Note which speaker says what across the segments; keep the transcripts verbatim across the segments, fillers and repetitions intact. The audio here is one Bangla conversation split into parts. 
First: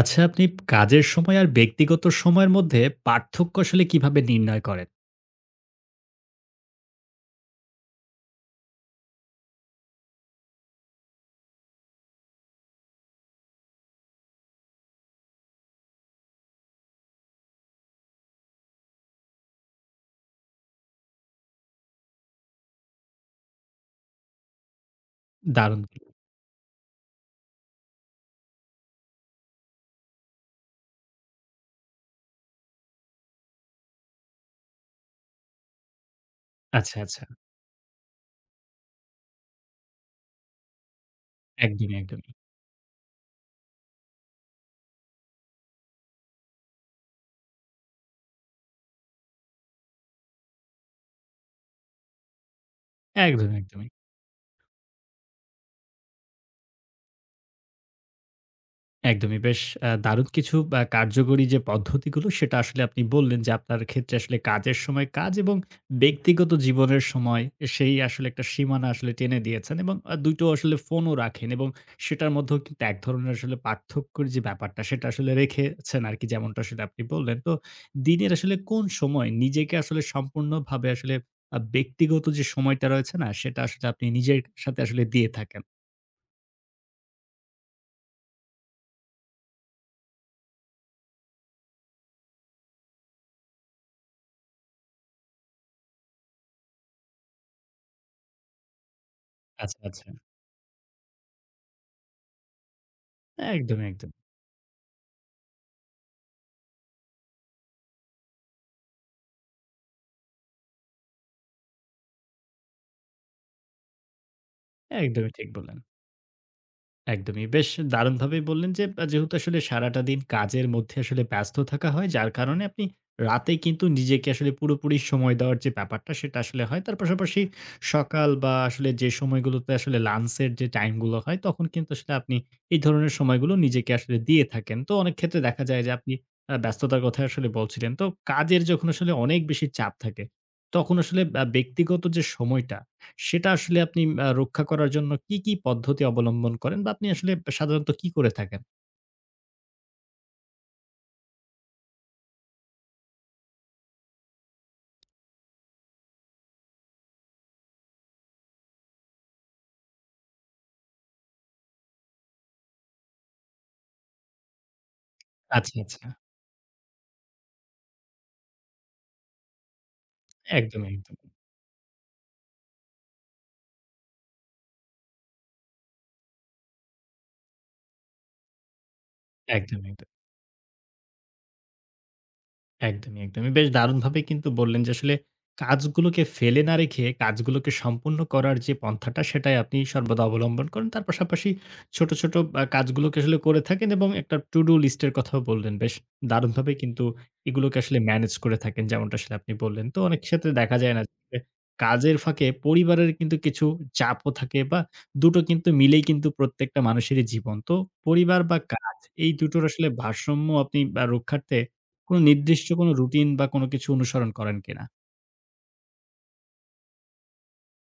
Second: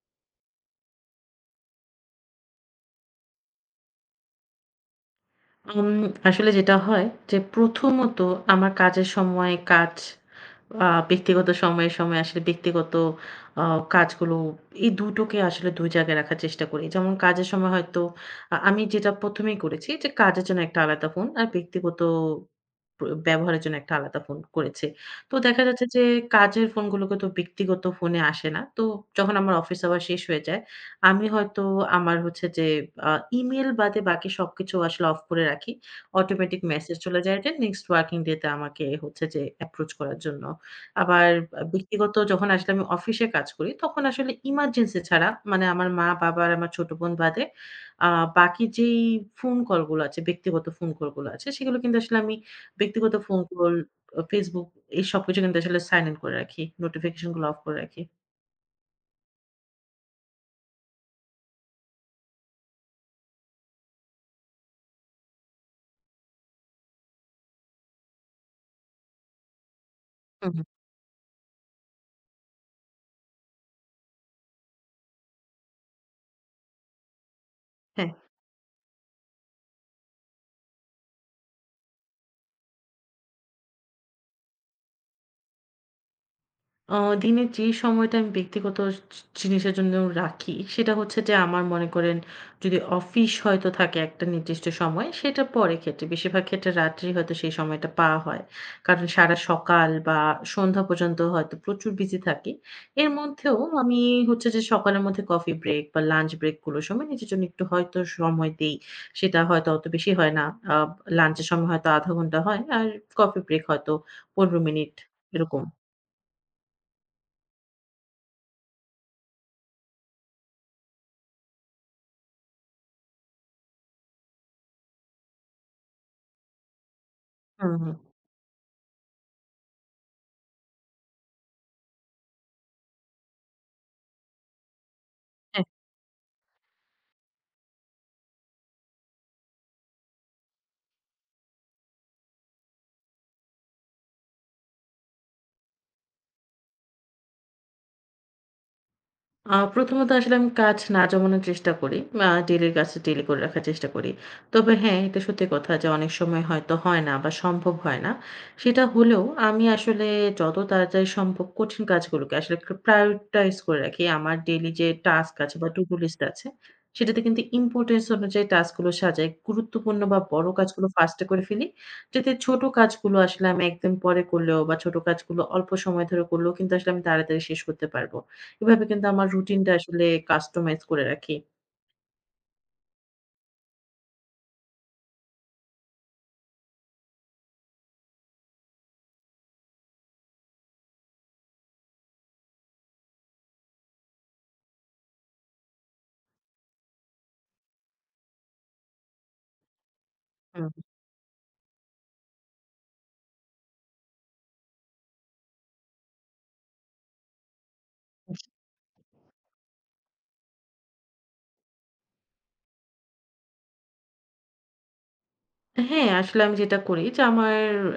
Speaker 1: আচ্ছা, আপনি কাজের সময় আর ব্যক্তিগত সময়ের মধ্যে পার্থক্য আসলে কিভাবে নির্ণয় করেন?
Speaker 2: উম আসলে যেটা হয় যে প্রথমত আমার কাজের সময় কাজ, আ ব্যক্তিগত সময়ে, সময়ে আসলে ব্যক্তিগত আ কাজগুলো এই দুই টোকে আসলে দুই জায়গায় রাখার চেষ্টা করি। যেমন কাজের সময় হয়তো আ আমি যেটা ১ম এই করেছি যে কাজের জন্য একটা আলাদা ফোন আর ব্যক্তিগত প ব্যবহারের জন্য একটা আলাদা ফোন করেছি। তো দেখা
Speaker 1: দারুণ।
Speaker 2: যাচ্ছে যে কাজের ফোনগুলোকে তো ব্যক্তিগত ফোনে আসে না। তো যখন আমার অফিস আবার শেষ হয়ে যায়, আমি হয়তো আমার হচ্ছে যে আ ইমেইল বাদে বাকি সবকিছু আসলে অফ করে রাখি। অটোমেটিক মেসেজ
Speaker 1: আচ্ছা,
Speaker 2: চলে
Speaker 1: আচ্ছা।
Speaker 2: যায় যে নেক্সট ওয়ার্কিং ডে তে আমাকে হচ্ছে যে অ্যাপ্রোচ করার জন্য। আবার আ
Speaker 1: একদমই,
Speaker 2: ব্যক্তিগত
Speaker 1: একদমই।
Speaker 2: যখন আসলে আমি অফিসে কাজ করি, তখন আসলে ইমার্জেন্সি ছাড়া মানে আমার মা-বাবা আর আমার ছোট বোন বাদে আ বাকি যেই ফোন কলগুলো আছে, ব্যক্তিগত ফোন কলগুলো আছে, সেগুলো কিন্তু আসলে আমি ব্যক্তিগত ফোন
Speaker 1: একদমই,
Speaker 2: কল,
Speaker 1: একদমই।
Speaker 2: আ Facebook এই সবকিছু কিন্তু আসলে সাইন ইন করে রাখি। নোটিফিকেশন গুলো অফ করে রাখি।
Speaker 1: একদমই। বেশ আ দারুণ কিছু আ কার্যকরী যে পদ্ধতিগুলো সেটা আসলে আপনি বললেন যে আপনার ক্ষেত্রে আসলে কাজের সময় কাজ এবং ব্যক্তিগত জীবনের সময় সেই আসলে একটা সীমানা আসলে টেনে দিয়েছেন এবং আ দুই টো
Speaker 2: হুম, হুম।
Speaker 1: আসলে ফোনও রাখেন এবং সেটার মধ্যেও কিন্তু এক ধরনের আসলে পার্থক্যের যে ব্যাপারটা সেটা আসলে রেখেছেন আরকি যেমনটা আসলে আপনি বললেন। তো
Speaker 2: হ্যাঁ।
Speaker 1: দিনের আসলে কোন সময় নিজেকে আসলে সম্পূর্ণভাবে আসলে আ ব্যক্তিগত যে সময়টা রয়েছে না সেটা আসলে আপনি নিজের সাথে আসলে দিয়ে থাকেন?
Speaker 2: আ দিনের যে সময়টা আমি ব্যক্তিগত জি জিনিসের জন্য রাখি, সেটা হচ্ছে যে আমার মনে করেন যদি অফিস হয়তো থাকে একটা নির্দিষ্ট সময়, সেটা পরে ক্ষেত্রে। বেশিরভাগ ক্ষেত্রে রাত্রেই হয়তো সেই সময়টা পাওয়া হয়। কারণ সারা
Speaker 1: আচ্ছা,
Speaker 2: সকাল
Speaker 1: আচ্ছা।
Speaker 2: বা সন্ধ্যা পর্যন্ত হয়তো প্রচুর বিজি থাকি। এর মধ্যেও
Speaker 1: একদমই,
Speaker 2: আমি
Speaker 1: একদমই।
Speaker 2: হচ্ছে যে সকালের মধ্যে কফি ব্রেক বা লাঞ্চ ব্রেক গুলোর সময় নিজের জন্য একটু হয়তো সময় দেই। সেটা হয়তো অত বেশি হয় না। আ লাঞ্চের সময় হয়তো আধা ঘন্টা হয়। আর কফি ব্রেক হয়তো পনেরো মিনিট
Speaker 1: একদমই ঠিক
Speaker 2: এরকম।
Speaker 1: বললেন। একদমই। বেশ দারুণভাবেই বললেন যে, আ যেহেতু আসলে সারাটা দিন কাজের মধ্যে আসলে ব্যস্ত থাকা হয়, যার কারণে আপনি রাতে কিন্তু নিজেকে আসলে পুরোপুরি সময় দেওয়ার যে ব্যাপারটা, সেটা আসলে হয়। তার পাশাপাশি
Speaker 2: হুম, হুম। হ্যাঁ।
Speaker 1: সকাল বা আসলে যে সময়গুলোতে আসলে লাঞ্চের যে টাইমগুলো হয়, তখন কিন্তু আসলে আপনি এই ধরনের সময়গুলো নিজেকে আসলে দিয়ে থাকেন। তো অনেক ক্ষেত্রে দেখা যায় যে আপনি আ ব্যস্ততার কথা আসলে বলছিলেন। তো কাজের যখন আসলে অনেক বেশি চাপ থাকে, তখন আসলে আ ব্যক্তিগত যে সময়টা সেটা আসলে আপনি আ রক্ষা করার জন্য কি, কি পদ্ধতি অবলম্বন করেন বা আপনি আসলে সাধারণত কি করে থাকেন?
Speaker 2: আ প্রথমত আসলে আমি কাজ না জমানোর চেষ্টা করি। আ ডেইলির কাজ ডেইলি করে রাখার চেষ্টা করি। তবে হ্যাঁ, এটা সত্যি কথা যে অনেক সময় হয়তো হয় না বা সম্ভব হয় না। সেটা হলেও আমি আসলে যত তাড়াতাড়ি সম্ভব কঠিন কাজগুলোকে আসলে একটু prioritize করে রাখি। আমার ডেইলি যে টাস্ক আছে বা
Speaker 1: আচ্ছা,
Speaker 2: to do
Speaker 1: আচ্ছা।
Speaker 2: list আছে, সেটাতে কিন্তু ইম্পোর্টেন্স অনুযায়ী টাস্কগুলো সাজাই। গুরুত্বপূর্ণ বা বড় কাজগুলো
Speaker 1: একদমই,
Speaker 2: ফার্স্টে
Speaker 1: একদমই।
Speaker 2: করে ফেলি। যাতে ছোট কাজগুলো আসলে আমি একদম পরে করলেও বা ছোট কাজগুলো অল্প সময় ধরে করলেও কিন্তু আসলে আমি তাড়াতাড়ি শেষ করতে পারব। এভাবে কিন্তু আমার রুটিনটা
Speaker 1: একদমই।
Speaker 2: আসলে কাস্টমাইজ করে রাখি।
Speaker 1: একদমই, একদমই। বেশ দারুণভাবে কিন্তু বললেন যে আসলে কাজগুলোকে ফেলে না রেখে কাজগুলোকে সম্পূর্ণ করার যে পন্থাটা সেটাই আপনি সর্বদা অবলম্বন করেন। তার পাশাপাশি ছোট, ছোট আ কাজগুলোকে আসলে করে থাকেন এবং একটা to do list এর কথাও বললেন। বেশ দারুণভাবে কিন্তু এগুলোকে আসলে ম্যানেজ করে থাকেন যেমনটা আসলে আপনি বললেন। তো অনেক ক্ষেত্রে
Speaker 2: হুম।
Speaker 1: দেখা যায় না যে কাজের ফাঁকে পরিবারের কিন্তু কিছু চাপও থাকে বা দুটো কিন্তু মিলেই কিন্তু প্রত্যেকটা মানুষেরই জীবন। তো পরিবার বা কাজ এই দুটোর আসলে ভারসাম্য আপনি আ রক্ষার্থে কোনো নির্দিষ্ট কোনো রুটিন বা কোনো কিছু অনুসরণ করেন কিনা?
Speaker 2: হ্যাঁ, আসলে আমি যেটা করি যে আমার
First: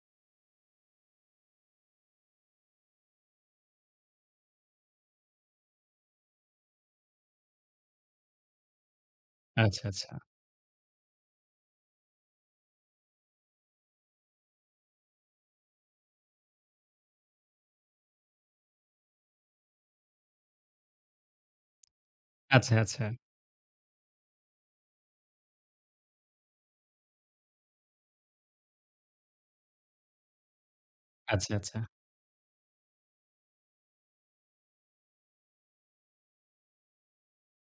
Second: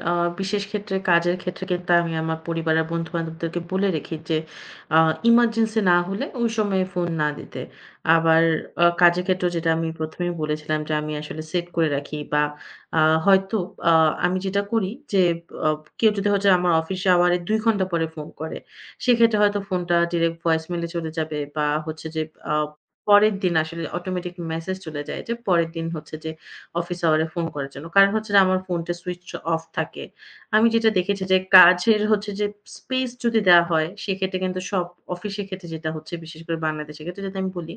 Speaker 2: আ বিশেষ ক্ষেত্রে কাজের ক্ষেত্রে কিন্তু আমি আমার পরিবারের বন্ধু-বান্ধবদেরকে বলে রাখি যে আ ইমার্জেন্সি না হলে ওই সময়ে ফোন না দিতে। আবার আ কাজের ক্ষেত্রেও যেটা
Speaker 1: আচ্ছা,
Speaker 2: আমি
Speaker 1: আচ্ছা।
Speaker 2: ১ম এই বলেছিলাম যে আমি আসলে সেট করে রাখি বা আ হয়তো আ আমি যেটা করি যে আ কেউ যদি হচ্ছে আমার অফিস আওয়ারে দুই ঘন্টা পরে ফোন করে, সেক্ষেত্রে হয়তো ফোনটা ডিরেক্ট ভয়েস মেইলে চলে যাবে বা হচ্ছে যে আ
Speaker 1: আচ্ছা, আচ্ছা।
Speaker 2: পরের দিন আসলে অটোমেটিক মেসেজ চলে যায় যে পরের দিন হচ্ছে যে অফিস আওয়ারে ফোন করার জন্য। কারণ হচ্ছে যে আমার ফোনটা সুইচ অফ থাকে। আমি যেটা দেখেছি যে
Speaker 1: আচ্ছা, আচ্ছা।
Speaker 2: কাজের হচ্ছে যে স্পেস যদি দেওয়া হয় সেক্ষেত্রে কিন্তু সব অফিসের ক্ষেত্রে যেটা হচ্ছে বিশেষ করে বাংলাদেশের ক্ষেত্রে যদি আমি বলি,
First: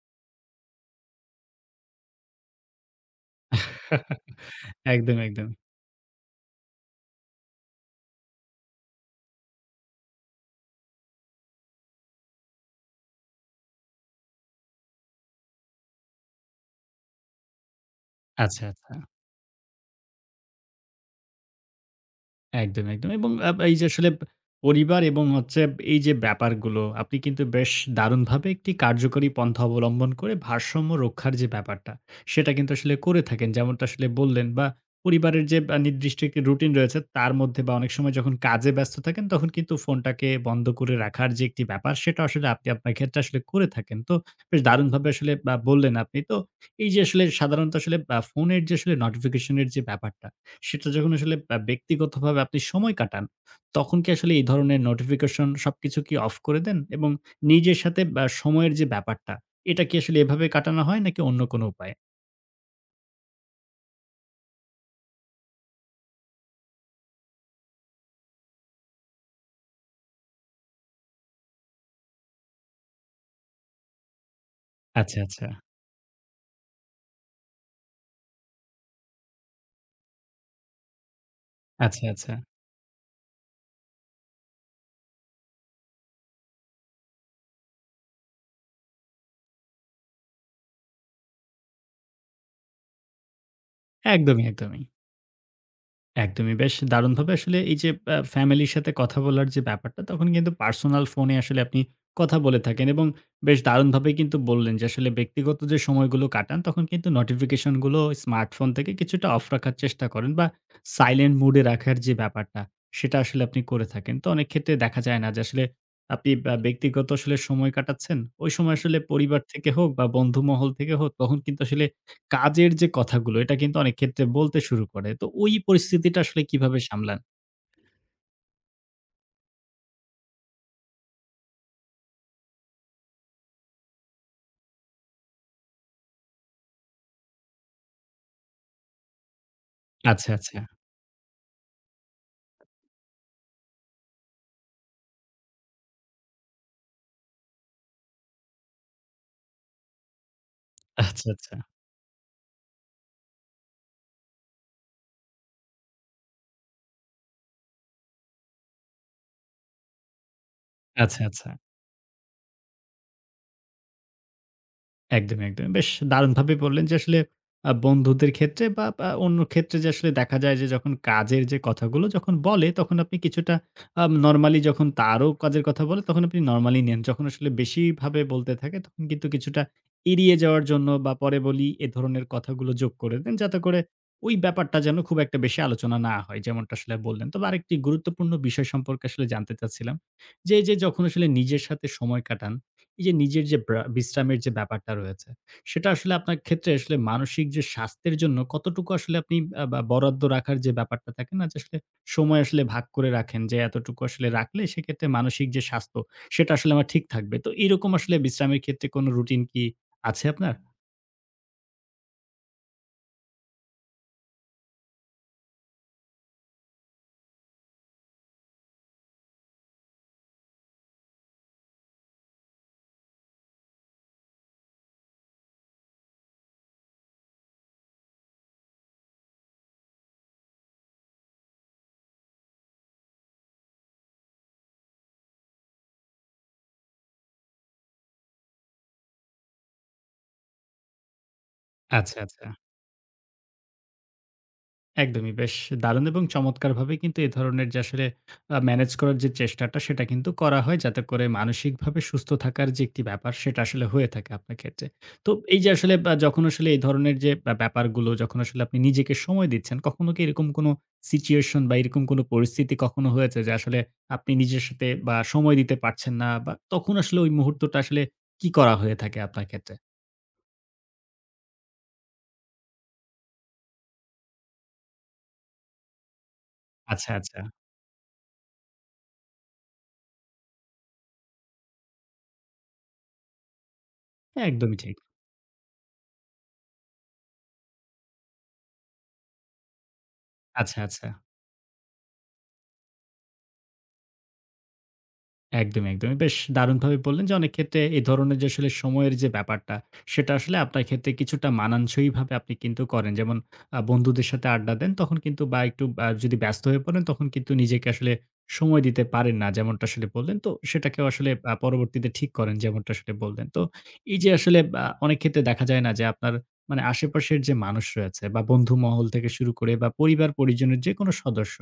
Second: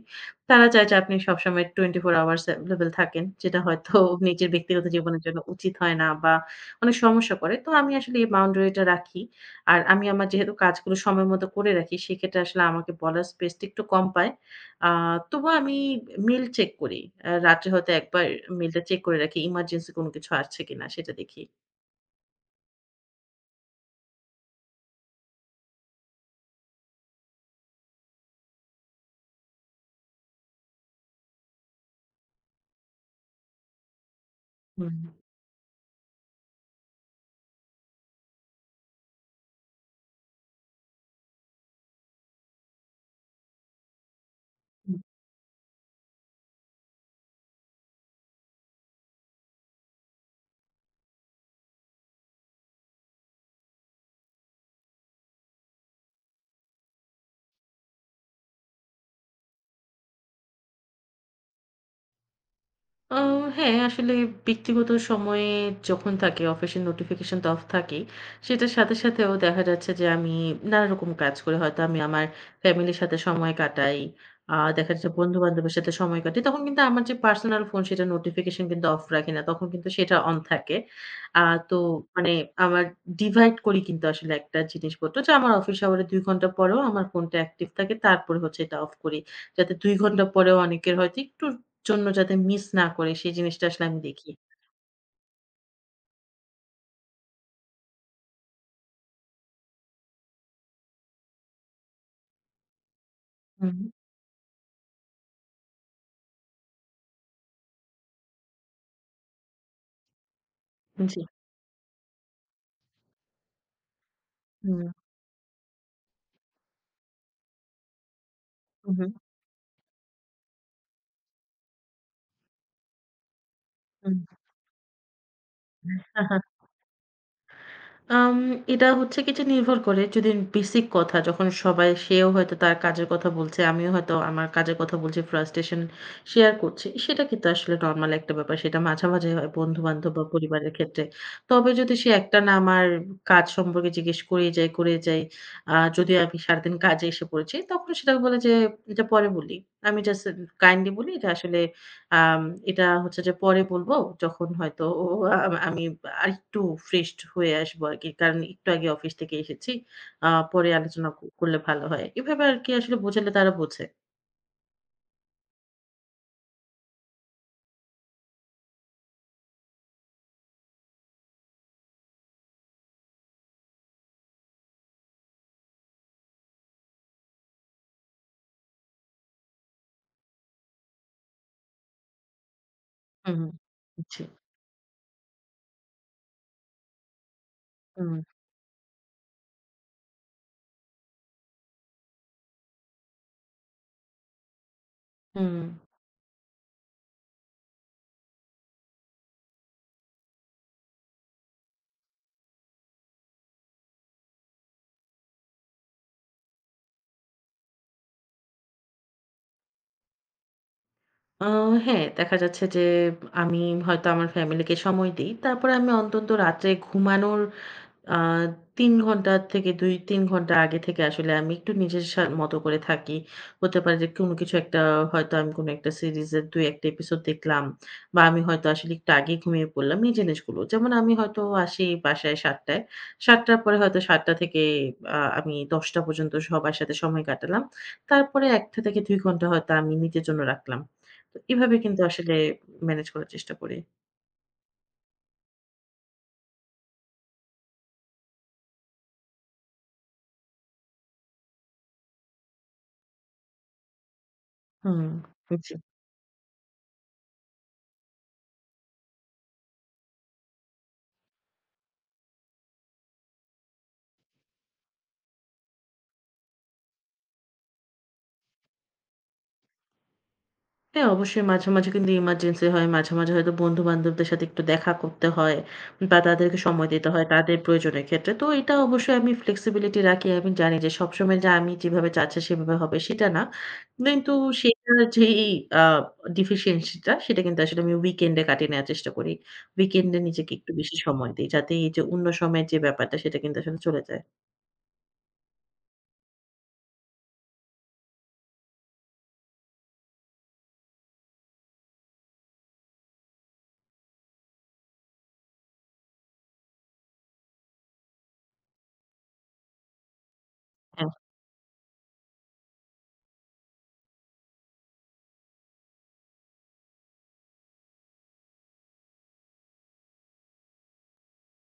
Speaker 2: তারা চায় যে আপনি সবসময় টোয়েন্টি ফোর আওয়ার্স এভেইলেবল থাকেন। যেটা হয়তো নিজের ব্যক্তিগত
Speaker 1: একদম,
Speaker 2: জীবনের জন্য
Speaker 1: একদম।
Speaker 2: উচিত হয় না বা অনেক সমস্যা করে। তো আমি আসলে এই বাউন্ডারিটা রাখি। আর আমি আমার যেহেতু কাজগুলো সময় মতো করে রাখি সেক্ষেত্রে আসলে আমাকে বলার স্পেসটা একটু কম পাই। আ তবুও আমি মেইল চেক করি। আ রাত্রে হয়তো একবার
Speaker 1: আচ্ছা,
Speaker 2: মেইলটা
Speaker 1: আচ্ছা।
Speaker 2: চেক করে রাখি। ইমার্জেন্সি কোন কিছু আসছে কিনা সেটা দেখি।
Speaker 1: একদম, একদম। এবং আব এই যে আসলে পরিবার এবং হচ্ছে এই যে ব্যাপারগুলো আপনি কিন্তু বেশ দারুণভাবে একটি কার্যকরী পন্থা অবলম্বন করে ভারসাম্য রক্ষার যে ব্যাপারটা, সেটা কিন্তু আসলে করে থাকেন। যেমনটা আসলে বললেন বা
Speaker 2: হুম।
Speaker 1: পরিবারের যে আ নির্দিষ্ট একটি রুটিন রয়েছে তার মধ্যে বা অনেক সময় যখন কাজে ব্যস্ত থাকেন তখন কিন্তু ফোনটাকে বন্ধ করে রাখার যে একটি ব্যাপার সেটা আসলে আপনি আপনার ক্ষেত্রে আসলে করে থাকেন। তো বেশ দারুণভাবে আসলে বা বললেন আপনি। তো এই যে আসলে সাধারণত আসলে আ ফোনের যে আসলে নোটিফিকেশন এর যে ব্যাপারটা সেটা যখন আসলে আ ব্যক্তিগতভাবে আপনি সময় কাটান, তখন কি আসলে এই ধরনের নোটিফিকেশন সবকিছু কি অফ করে দেন? এবং নিজের সাথে বা সময়ের যে ব্যাপারটা, এটা কি আসলে এভাবে কাটানো হয় নাকি অন্য কোনো উপায়ে?
Speaker 2: আ হ্যাঁ, আসলে ব্যক্তিগত সময়ে যখন থাকে অফিসের নোটিফিকেশন তো অফ থাকেই। সেটার সাথে সাথেও দেখা যাচ্ছে যে আমি নানারকম কাজ করে হয়তো আমি আমার ফ্যামিলির সাথে সময় কাটাই। আ দেখা যাচ্ছে
Speaker 1: আচ্ছা, আচ্ছা।
Speaker 2: বন্ধু-বান্ধবের সাথে সময় কাটাই। তখন কিন্তু আমার যে পার্সোনাল ফোন সেটার নোটিফিকেশন কিন্তু অফ রাখি না। তখন কিন্তু সেটা অন থাকে। আ তো
Speaker 1: আচ্ছা,
Speaker 2: মানে
Speaker 1: আচ্ছা।
Speaker 2: আমার ডিভাইড করি কিন্তু আসলে একটা জিনিসপত্র যে আমার অফিস আওয়ারে দুই ঘন্টা পরেও আমার ফোনটা অ্যাক্টিভ থাকে। তারপরে হচ্ছে এটা অফ করি। যাতে দুই ঘন্টা পরেও অনেকের হয়তো একটু জন্য যাতে মিস না করে সেই জিনিসটা আসলে আমি দেখি।
Speaker 1: একদমই, একদমই। একদমই। বেশ দারুণভাবে আসলে এই যে আ ফ্যামিলির সাথে কথা বলার যে ব্যাপারটা, তখন কিন্তু পার্সোনাল ফোনে আসলে আপনি কথা বলে থাকেন এবং বেশ
Speaker 2: হুম,
Speaker 1: দারুণভাবেই কিন্তু বললেন যে আসলে ব্যক্তিগত যে সময়গুলো কাটান, তখন কিন্তু নোটিফিকেশন গুলো স্মার্টফোন থেকে কিছুটা অফ রাখার চেষ্টা করেন বা
Speaker 2: জি।
Speaker 1: সাইলেন্ট মুড এ রাখার যে ব্যাপারটা, সেটা আসলে আপনি করে থাকেন। তো অনেক ক্ষেত্রে
Speaker 2: হুম,
Speaker 1: দেখা যায় না যে আসলে আপনি আ ব্যক্তিগত আসলে সময় কাটাচ্ছেন। ওই সময় আসলে
Speaker 2: হুম,
Speaker 1: পরিবার থেকে হোক বা বন্ধু মহল থেকে হোক, তখন কিন্তু আসলে কাজের যে কথাগুলো এটা কিন্তু অনেক
Speaker 2: হুম।
Speaker 1: ক্ষেত্রে বলতে শুরু করে। তো ওই পরিস্থিতিটা আসলে কিভাবে সামলান?
Speaker 2: আম এটা হচ্ছে কি যে নির্ভর করে যদি বেসিক কথা যখন সবাই সেও হয়তো তার কাজের কথা বলছে, আমিও হয়তো আমার কাজের কথা বলছি, ফ্রাস্ট্রেশন শেয়ার করছি। সেটা কিন্তু আসলে নরমাল একটা ব্যাপার। সেটা মাঝামাঝি হয় বন্ধু-বান্ধব বা
Speaker 1: আচ্ছা, আচ্ছা।
Speaker 2: পরিবারের ক্ষেত্রে। তবে যদি সে একটানা আমার কাজ সম্পর্কে জিজ্ঞেস করেই যায়, করেই যায়, আ যদিও আমি সারাদিন কাজে এসে পড়েছি, তখন সেটা বলে যে, "এটা পরে বলি।" আমি জাস্ট কাইন্ডলি বলি
Speaker 1: আচ্ছা,
Speaker 2: এটা
Speaker 1: আচ্ছা।
Speaker 2: আসলে আম এটা হচ্ছে যে পরে বলব যখন হয়তো ও আ আমি আরেকটু ফ্রেশড হয়ে আসবো আরকি। কারণ একটু আগে অফিস থেকে এসেছি। আ পরে আলোচনা ক
Speaker 1: আচ্ছা, আচ্ছা।
Speaker 2: করলে ভালো হয়। এভাবে আরকি আসলে বোঝালে তারা বোঝে।
Speaker 1: একদমই, একদমই। বেশ দারুণভাবে বললেন যে আসলে আ বন্ধুদের ক্ষেত্রে বা, বা অন্য ক্ষেত্রে যে আসলে দেখা যায় যে যখন কাজের যে কথাগুলো যখন বলে তখন আপনি কিছুটা আম নরমালি যখন তারও কাজের কথা বলে তখন আপনি নরমালি নেন। যখন আসলে বেশিভাবে বলতে থাকে তখন কিন্তু কিছুটা এড়িয়ে যাওয়ার জন্য বা পরে বলি এ ধরনের কথাগুলো যোগ করে দেন
Speaker 2: হুম,
Speaker 1: যাতে করে
Speaker 2: জি।
Speaker 1: ওই ব্যাপারটা যেন খুব একটা বেশি আলোচনা না হয়। যেমনটা আসলে বললেন। তবে আরেকটি
Speaker 2: হুম,
Speaker 1: গুরুত্বপূর্ণ বিষয় সম্পর্কে আসলে জানতে চাচ্ছিলাম। যে, এই যে যখন আসলে নিজের সাথে সময় কাটান এই যে নিজের যে ব্রা বিশ্রামের যে ব্যাপারটা রয়েছে,
Speaker 2: হুম।
Speaker 1: সেটা আসলে আপনার ক্ষেত্রে আসলে মানসিক যে স্বাস্থ্যের জন্য কতটুকু আসলে আপনি আ বা বরাদ্দ রাখার যে ব্যাপারটা থাকে না? যে আসলে সময় আসলে ভাগ করে রাখেন যে এতটুকু আসলে রাখলে সেক্ষেত্রে মানসিক যে স্বাস্থ্য, সেটা আসলে আমার ঠিক থাকবে। তো এরকম আসলে বিশ্রামের ক্ষেত্রে কোনো রুটিন কি আছে আপনার?
Speaker 2: আ হ্যাঁ, দেখা যাচ্ছে যে আমি হয়তো আমার ফ্যামিলিকে সময় দেই। তারপরে আমি অন্তত রাতে ঘুমানোর আ তিন ঘন্টা থেকে দুই তিন ঘন্টা আগে থেকে আসলে আমি একটু নিজের সা মতো করে থাকি। হতে পারে যে কোনো কিছু একটা হয়তো আমি কোনো একটা সিরিজের দুই এক টা এপিসোড দেখলাম বা আমি হয়তো আসলে একটু আগেই ঘুমিয়ে পড়লাম। এই জিনিসগুলো। যেমন আমি হয়তো আসি বাসায় সাত টায়। সাত টার পরে হয়তো সাত টা থেকে আ আমি দশ টা পর্যন্ত সবার সাথে সময় কাটালাম। তারপরে এক টা থেকে দুই ঘন্টা হয়তো আমি নিজের জন্য রাখলাম। তো এভাবে কিন্তু
Speaker 1: আচ্ছা,
Speaker 2: আসলে
Speaker 1: আচ্ছা।
Speaker 2: ম্যানেজ করার চেষ্টা করি।
Speaker 1: একদমই। বেশ দারুণ এবং চমৎকারভাবে কিন্তু এ ধরনের যে আসলে আ ম্যানেজ করার যে চেষ্টাটা সেটা কিন্তু করা হয় যাতে করে মানসিকভাবে সুস্থ থাকার যে একটি ব্যাপার সেটা আসলে হয়ে থাকে আপনার ক্ষেত্রে।
Speaker 2: হুম।
Speaker 1: তো এই যে আসলে বা যখন আসলে এই ধরনের যে ব্যা ব্যাপারগুলো যখন আসলে আপনি নিজেকে সময় দিচ্ছেন, কখনো কি এরকম কোনো সিচুয়েশন বা এরকম কোনো পরিস্থিতি কখনো হয়েছে যে আসলে আপনি নিজের সাথে বা সময় দিতে পারছেন না বা তখন আসলে ওই মুহূর্তটা আসলে কি করা হয়ে থাকে আপনার ক্ষেত্রে?
Speaker 2: হ্যাঁ, অবশ্যই মাঝে, মাঝে কিন্তু ইমার্জেন্সি হয়। মাঝে, মাঝে হয়তো বন্ধু-বান্ধবদের সাথে একটু দেখা করতে হয় বা তাদেরকে সময় দিতে
Speaker 1: আচ্ছা,
Speaker 2: হয়
Speaker 1: আচ্ছা।
Speaker 2: তাদের প্রয়োজনের ক্ষেত্রে। তো এটা অবশ্যই আমি ফ্লেক্সিবিলিটি রাখি। আমি জানি যে সবসময় যে আমি যেভাবে চাচ্ছি সেভাবে হবে সেটা না। কিন্তু
Speaker 1: হ্যাঁ, একদমই ঠিক।
Speaker 2: সেটার যেই আ deficiency টা সেটা কিন্তু আসলে আমি উইকেন্ডে কাটিয়ে নেওয়ার চেষ্টা করি। উইকেন্ডে নিজেকে একটু
Speaker 1: আচ্ছা,
Speaker 2: বেশি
Speaker 1: আচ্ছা।
Speaker 2: সময় দেই। যাতে এই যে অন্য সময়ের যে ব্যাপারটা সেটা কিন্তু আসলে চলে যায়।
Speaker 1: একদমই, একদমই। বেশ দারুণভাবে বললেন যে অনেক ক্ষেত্রে এই ধরনের যে আসলে সময়ের যে ব্যাপারটা, সেটা আসলে আপনার ক্ষেত্রে কিছুটা মানানসইভাবে আপনি কিন্তু করেন। যেমন আ বন্ধুদের সাথে আড্ডা দেন তখন কিন্তু বা একটু আ যদি ব্যস্ত হয়ে পড়েন তখন কিন্তু নিজেকে আসলে সময় দিতে পারেন না। যেমনটা আসলে বললেন। তো সেটাকেও
Speaker 2: হ্যাঁ,
Speaker 1: আসলে আ পরবর্তীতে ঠিক করেন যেমনটা আসলে বললেন। তো এই যে আসলে আ অনেক ক্ষেত্রে দেখা যায় না যে আপনার মানে আশেপাশের যে মানুষ রয়েছে বা বন্ধু মহল থেকে শুরু করে বা পরিবার পরিজনের যেকোনো সদস্য,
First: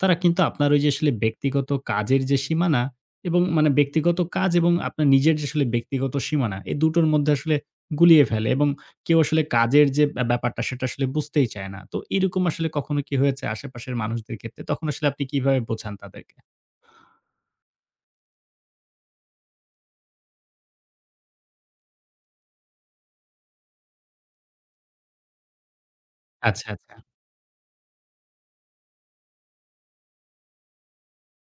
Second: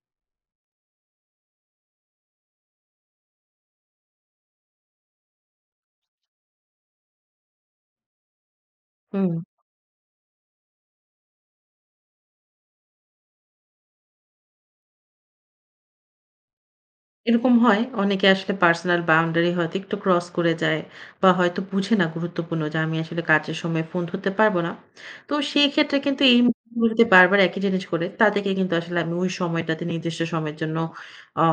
Speaker 1: তারা কিন্তু আপনার ওই যে আসলে ব্যক্তিগত কাজের যে সীমানা এবং মানে ব্যক্তিগত কাজ এবং আপনার নিজের যে আসলে ব্যক্তিগত সীমানা, এই দুটোর মধ্যে আসলে গুলিয়ে ফেলে এবং কেউ
Speaker 2: হুম।
Speaker 1: আসলে কাজের যে ব্যা ব্যাপারটা সেটা আসলে বুঝতেই চায় না। তো এরকম আসলে কখনো কি হয়েছে আশেপাশের মানুষদের ক্ষেত্রে? তখন আসলে আপনি কিভাবে বোঝান তাদেরকে?
Speaker 2: এরকম হয়। অনেকে আসলে পার্সোনাল বাউন্ডারি হয়তো একটু ক্রস করে যায় বা হয়তো বুঝে না গুরুত্বপূর্ণ যে আমি আসলে কাজের সময় ফোন ধরতে পারব না। তো সেই ক্ষেত্রে কিন্তু এই
Speaker 1: আচ্ছা,
Speaker 2: মুহূর্তগুলো
Speaker 1: আচ্ছা।
Speaker 2: যদি বারবার একই জিনিস করে তাদেরকে কিন্তু আসলে আমি ওই সময়টাতে নির্দিষ্ট সময়ের জন্য আ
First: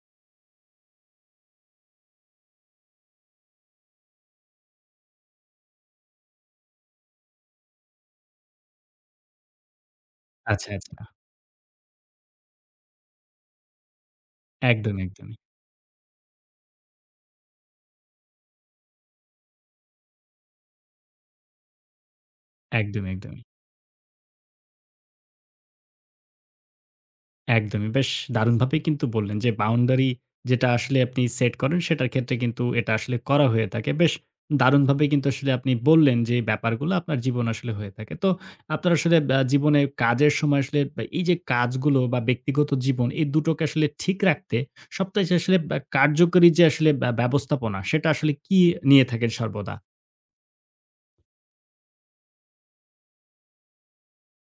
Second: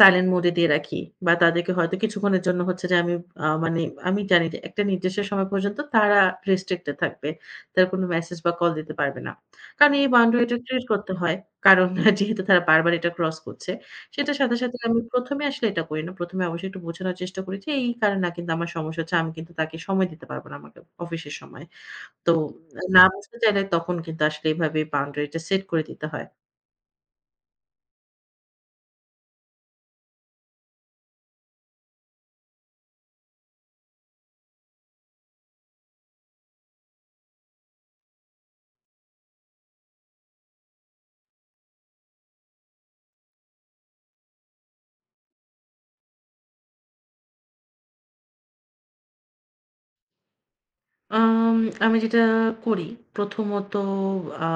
Speaker 2: সাইলেন্ট মোড এ দিয়ে রাখি বা তাদেরকে হয়তো কিছুক্ষণের জন্য হচ্ছে যে আমি আ মানে আমি জানি যে একটা নির্দিষ্ট সময় পর্যন্ত তারা রেস্ট্রিক্টেড থাকবে। তারা কোন মেসেজ বা কল দিতে পারবে না। কারণ এই বাউন্ডারিটা
Speaker 1: আচ্ছা,
Speaker 2: ক্রিয়েট
Speaker 1: আচ্ছা।
Speaker 2: করতে হয়। কারণ যেহেতু তারা বারবার এটা ক্রস করছে। সেটার সাথে, সাথে আমি
Speaker 1: একদমই, একদমই।
Speaker 2: ১ম এ আসলে এটা করি না। ১ম এ অবশ্যই একটু বোঝানোর চেষ্টা করি যে এই কারণে কিন্তু আমার সমস্যা হচ্ছে। আমি কিন্তু তাকে সময় দিতে পারব না আমাকে অফিসের সময়। তো না
Speaker 1: একদমই,
Speaker 2: বুঝতে
Speaker 1: একদমই।
Speaker 2: চাইলে তখন কিন্তু আসলে এভাবে বাউন্ডারিটা সেট করে দিতে হয়।
Speaker 1: একদমই। বেশ দারুণভাবেই কিন্তু বললেন যে বাউন্ডারি যেটা আসলে আপনি সেট করেন সেটার ক্ষেত্রে কিন্তু এটা আসলে করা হয়ে থাকে। বেশ দারুণভাবে কিন্তু আসলে আপনি বললেন যে এই ব্যাপারগুলো আপনার জীবনে আসলে হয়ে থাকে। তো আপনার আসলে আ জীবনে কাজের সময় আসলে বা এই যে কাজগুলো বা ব্যক্তিগত জীবন এই দুটোকে আসলে ঠিক রাখতে সবথেকে আসলে ব্যা কার্যকরী যে আসলে ব্যা ব্যবস্থাপনা সেটা আসলে কি নিয়ে থাকেন সর্বদা?
Speaker 2: আম আমি যেটা করি প্রথমত আ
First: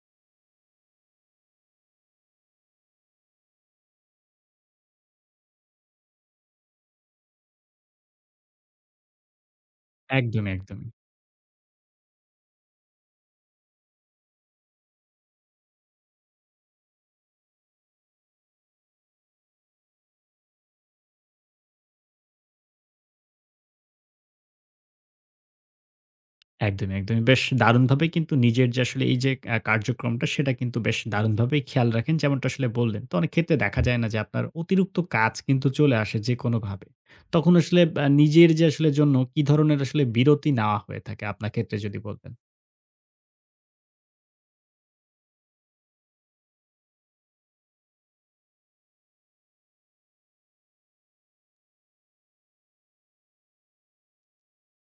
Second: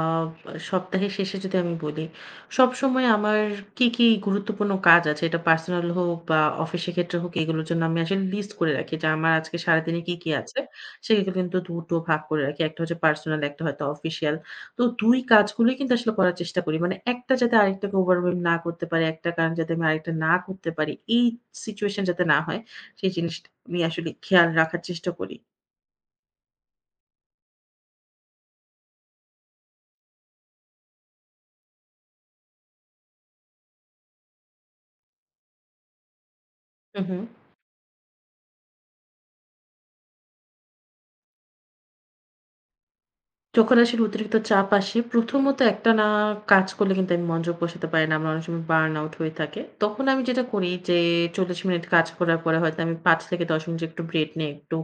Speaker 2: সপ্তাহের শেষে যদি আমি বলি, সবসময় আমার কি, কি গুরুত্বপূর্ণ কাজ আছে এটা পার্সোনাল হোক বা অফিসের ক্ষেত্রে হোক এগুলোর জন্য আমি আসলে লিস্ট করে রাখি যে আমার আজকে সারাদিনে কি, কি
Speaker 1: একদমই,
Speaker 2: আছে।
Speaker 1: একদমই।
Speaker 2: সেগুলো কিন্তু দুই টো ভাগ করে রাখি। একটা হচ্ছে পার্সোনাল একটা হয়তো অফিসিয়াল। তো দুই কাজগুলোই কিন্তু আসলে করার চেষ্টা করি। মানে একটা যাতে আরেকটাকে ওভারওয়েম না করতে পারে, একটা কারণ যাতে আমি আরেকটা না করতে পারি। এই সিচুয়েশন যাতে না হয় সেই জিনিসটা আমি আসলে খেয়াল রাখার চেষ্টা করি।
Speaker 1: একদমই, একদমই। বেশ দারুণভাবে কিন্তু নিজের যে আসলে এই যে আ কার্যক্রমটা সেটা কিন্তু বেশ দারুণভাবেই খেয়াল রাখেন। যেমনটা আসলে বললেন। তো অনেক ক্ষেত্রে দেখা যায় না যে আপনার অতিরিক্ত কাজ কিন্তু চলে আসে যেকোনোভাবে।
Speaker 2: হু, হু।
Speaker 1: তখন আসলে আ নিজের যে আসলে জন্য কি ধরনের আসলে বিরতি নেওয়া হয়ে থাকে আপনার ক্ষেত্রে যদি বলতেন?
Speaker 2: যখন আসলে অতিরিক্ত চাপ আসে, প্রথমত একটানা কাজ করলে কিন্তু আমি মনোযোগ বসাতে পারি না। আমার অনেক সময় বার্ন আউট হয়ে থাকে। তখন আমি যেটা করি যে চল্লিশ মিনিট কাজ করার পরে হয়তো আমি পাঁচ থেকে দশ মিনিট একটু ব্রেক নিয়ে একটু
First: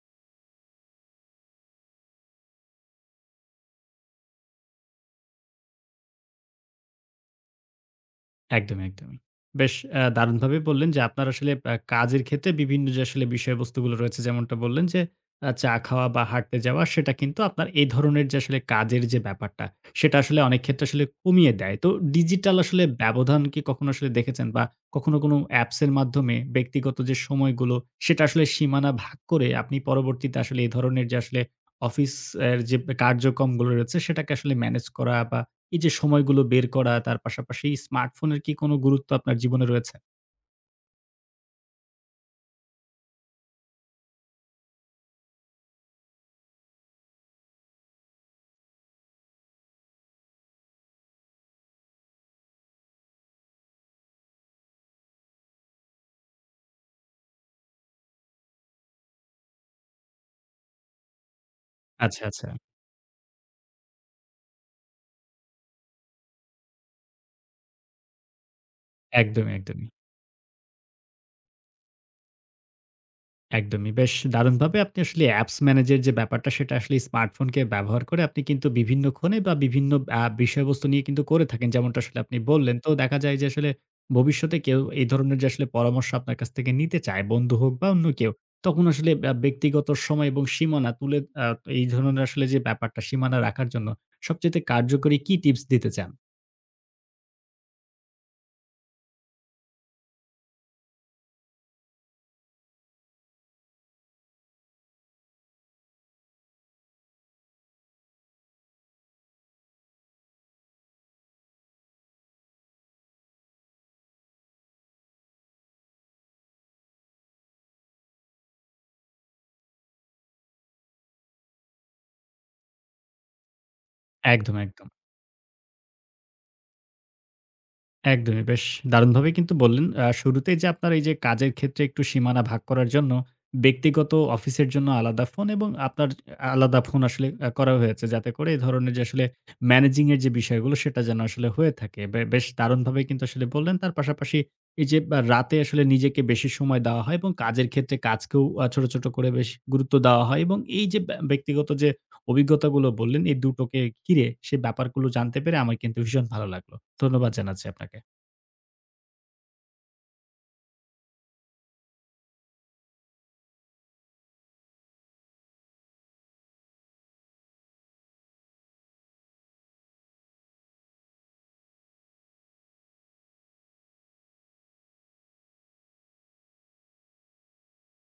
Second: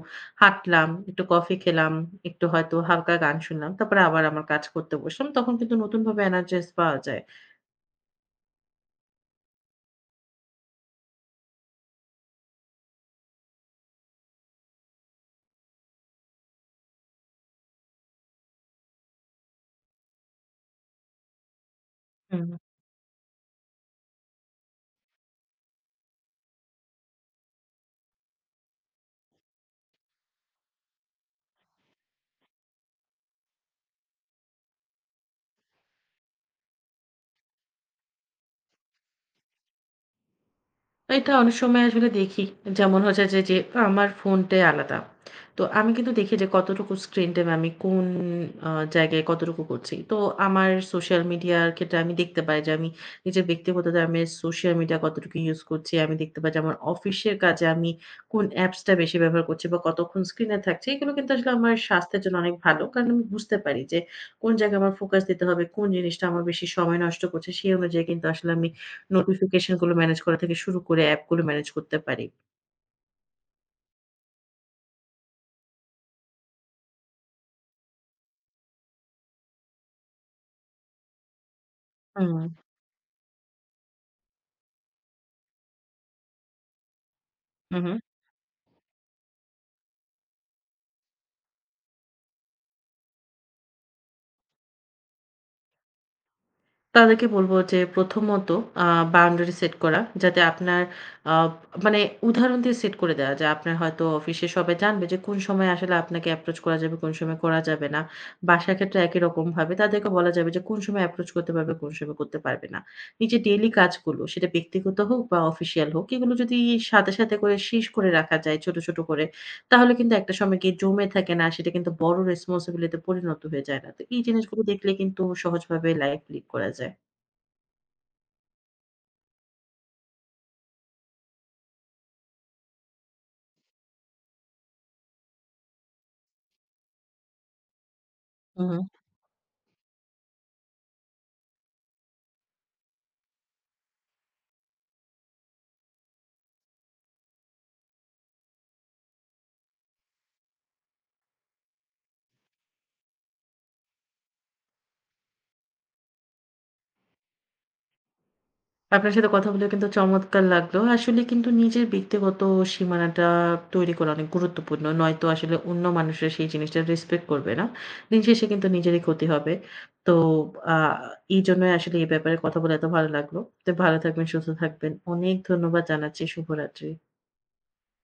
Speaker 2: হাঁটলাম, একটু কফি খেলাম, একটু হয়তো হালকা গান শুনলাম। তারপরে আবার আমার কাজ করতে বসলাম। তখন কিন্তু নতুনভাবে এনার্জাইজ পাওয়া যায়।
Speaker 1: একদমই, একদমই। বেশ আ দারুণভাবে বললেন যে আপনার আসলে আ কাজের ক্ষেত্রে বিভিন্ন যে আসলে বিষয়বস্তুগুলো রয়েছে যেমনটা বললেন যে আ চা খাওয়া বা হাঁটতে যাওয়া সেটা কিন্তু আপনার এই ধরনের যে আসলে কাজের যে ব্যাপারটা, সেটা আসলে অনেক ক্ষেত্রে আসলে কমিয়ে দেয়। তো
Speaker 2: হুম।
Speaker 1: ডিজিটাল আসলে ব্যবধান কি কখনো আসলে দেখেছেন বা কখনো কোনো অ্যাপস এর মাধ্যমে ব্যক্তিগত যে সময়গুলো সেটা আসলে সীমানা ভাগ করে আপনি পরবর্তীতে আসলে এই ধরনের যে আসলে অফিস এর যে কার্যক্রমগুলো রয়েছে সেটাকে আসলে মেনেজ করা বা এই যে সময়গুলো বের করা, তার পাশাপাশি স্মার্টফোনের কি কোনো গুরুত্ব আপনার জীবনে রয়েছে?
Speaker 2: এটা অনেক সময় আসলে দেখি। যেমন হচ্ছে যে, যে আমার ফোনটাই আলাদা। তো আমি কিন্তু দেখি যে কতটুকু স্ক্রিন টাইম আমি কোন আ জায়গায় কতটুকু করছি। তো আমার সোশ্যাল মিডিয়ার ক্ষেত্রে আমি দেখতে পাই যে আমি নিজের ব্যক্তিগত আমি সোশ্যাল মিডিয়া কতটুকু ইউজ করছি। আমি দেখতে পাই যে আমার অফিসের কাজে আমি কোন অ্যাপসটা বেশি ব্যবহার করছি বা কতক্ষণ স্ক্রিনে থাকছি। এগুলো কিন্তু আসলে আমার স্বাস্থ্যের
Speaker 1: আচ্ছা,
Speaker 2: জন্য
Speaker 1: আচ্ছা।
Speaker 2: অনেক ভালো। কারণ আমি বুঝতে পারি যে কোন জায়গায় আমার ফোকাস দিতে হবে, কোন জিনিসটা আমার বেশি সময় নষ্ট করছে। সেই অনুযায়ী কিন্তু আসলে আমি
Speaker 1: একদমই,
Speaker 2: নোটিফিকেশন
Speaker 1: একদমই।
Speaker 2: গুলো ম্যানেজ করা থেকে শুরু করে অ্যাপ গুলো ম্যানেজ করতে পারি।
Speaker 1: একদমই। বেশ দারুণভাবে আপনি আসলে অ্যাপস ম্যানেজের যে ব্যাপারটা সেটা আসলে স্মার্টফোনকে ব্যবহার করে আপনি কিন্তু বিভিন্ন ক্ষণে বা বিভিন্ন আ বিষয়বস্তু নিয়ে কিন্তু করে থাকেন। যেমনটা আসলে আপনি
Speaker 2: হুম,
Speaker 1: বললেন। তো দেখা যায় যে আসলে ভবিষ্যতে কেউ এই ধরনের যে আসলে পরামর্শ আপনার কাছ থেকে নিতে চায়, বন্ধু হোক
Speaker 2: হু,
Speaker 1: বা
Speaker 2: হু।
Speaker 1: অন্য কেউ, তখন আসলে ব্যা ব্যক্তিগত সময় এবং সীমানা তুলে আ এই ধরনের আসলে যে ব্যাপারটা সীমানা রাখার জন্য সবচাইতে কার্যকরী কি টিপস দিতে চান?
Speaker 2: তাদেরকে বলব যে প্রথমত আ বাউন্ডারি সেট করা। যাতে আপনার আ মানে উদাহরণ দিয়ে সেট করে দেওয়া যায়। আপনার হয়তো অফিসে সবাই জানবে যে কোন সময় আসলে আপনাকে অ্যাপ্রোচ করা যাবে, কোন সময় করা যাবে না। বাসার ক্ষেত্রে একই রকমভাবে তাদেরকে বলা যাবে যে কোন সময় অ্যাপ্রোচ করতে পারবে, কোন সময় করতে পারবে না। নিজের ডেইলি কাজগুলো সেটা ব্যক্তিগত হোক বা অফিসিয়াল হোক এগুলো যদি সাথে, সাথে করে শেষ করে রাখা যায় ছোট, ছোট করে তাহলে কিন্তু একটা সময় গিয়ে জমে থাকে না। সেটা কিন্তু বড় রেসপনসিবিলিটি তে পরিণত হয়ে যায় না। তো এই
Speaker 1: একদম,
Speaker 2: জিনিসগুলো
Speaker 1: একদম।
Speaker 2: দেখলে কিন্তু সহজভাবে লাইফ লিড করা যায়।
Speaker 1: একদমই বেশ দারুণভাবেই কিন্তু বললেন। আ শুরুতেই যে আপনার এই যে কাজের ক্ষেত্রে একটু সীমানা ভাগ করার জন্য ব্যক্তিগত অফিসের জন্য আলাদা ফোন এবং আপনার আলাদা ফোন আসলে আ করা হয়েছে। যাতে করে এই
Speaker 2: হুম, হুম।
Speaker 1: ধরনের যে আসলে ম্যানেজিং এর যে বিষয়গুলো সেটা যেন আসলে হয়ে থাকে। বে বেশ দারুণভাবেই কিন্তু আসলে বললেন। তার পাশাপাশি এই যে আ রাতে আসলে নিজেকে বেশি সময় দেওয়া হয় এবং কাজের ক্ষেত্রে কাজকেও আ ছোট, ছোট করে বেশ গুরুত্ব দেওয়া হয় এবং এই যে ব্যা ব্যক্তিগত যে অভিজ্ঞতাগুলো বললেন, এই দুটোকে ঘিরে সে ব্যাপারগুলো জানতে পেরে আমার কিন্তু ভীষণ ভালো লাগলো। ধন্যবাদ জানাচ্ছি আপনাকে।
Speaker 2: আপনার সাথে কথা বলে কিন্তু চমৎকার লাগলো। আসলে কিন্তু নিজের ব্যক্তিগত সীমানাটা তৈরি করা অনেক গুরুত্বপূর্ণ। নয়তো আসলে অন্য মানুষরা সেই জিনিসটা রেসপেক্ট করবে না। দিন শেষে কিন্তু নিজেরই ক্ষতি হবে। তো আ এইজন্যই আসলে এই ব্যাপারে কথা বলে এত ভালো লাগলো। তো ভালো থাকবেন, সুস্থ থাকবেন। অনেক ধন্যবাদ জানাচ্ছি। শুভরাত্রি।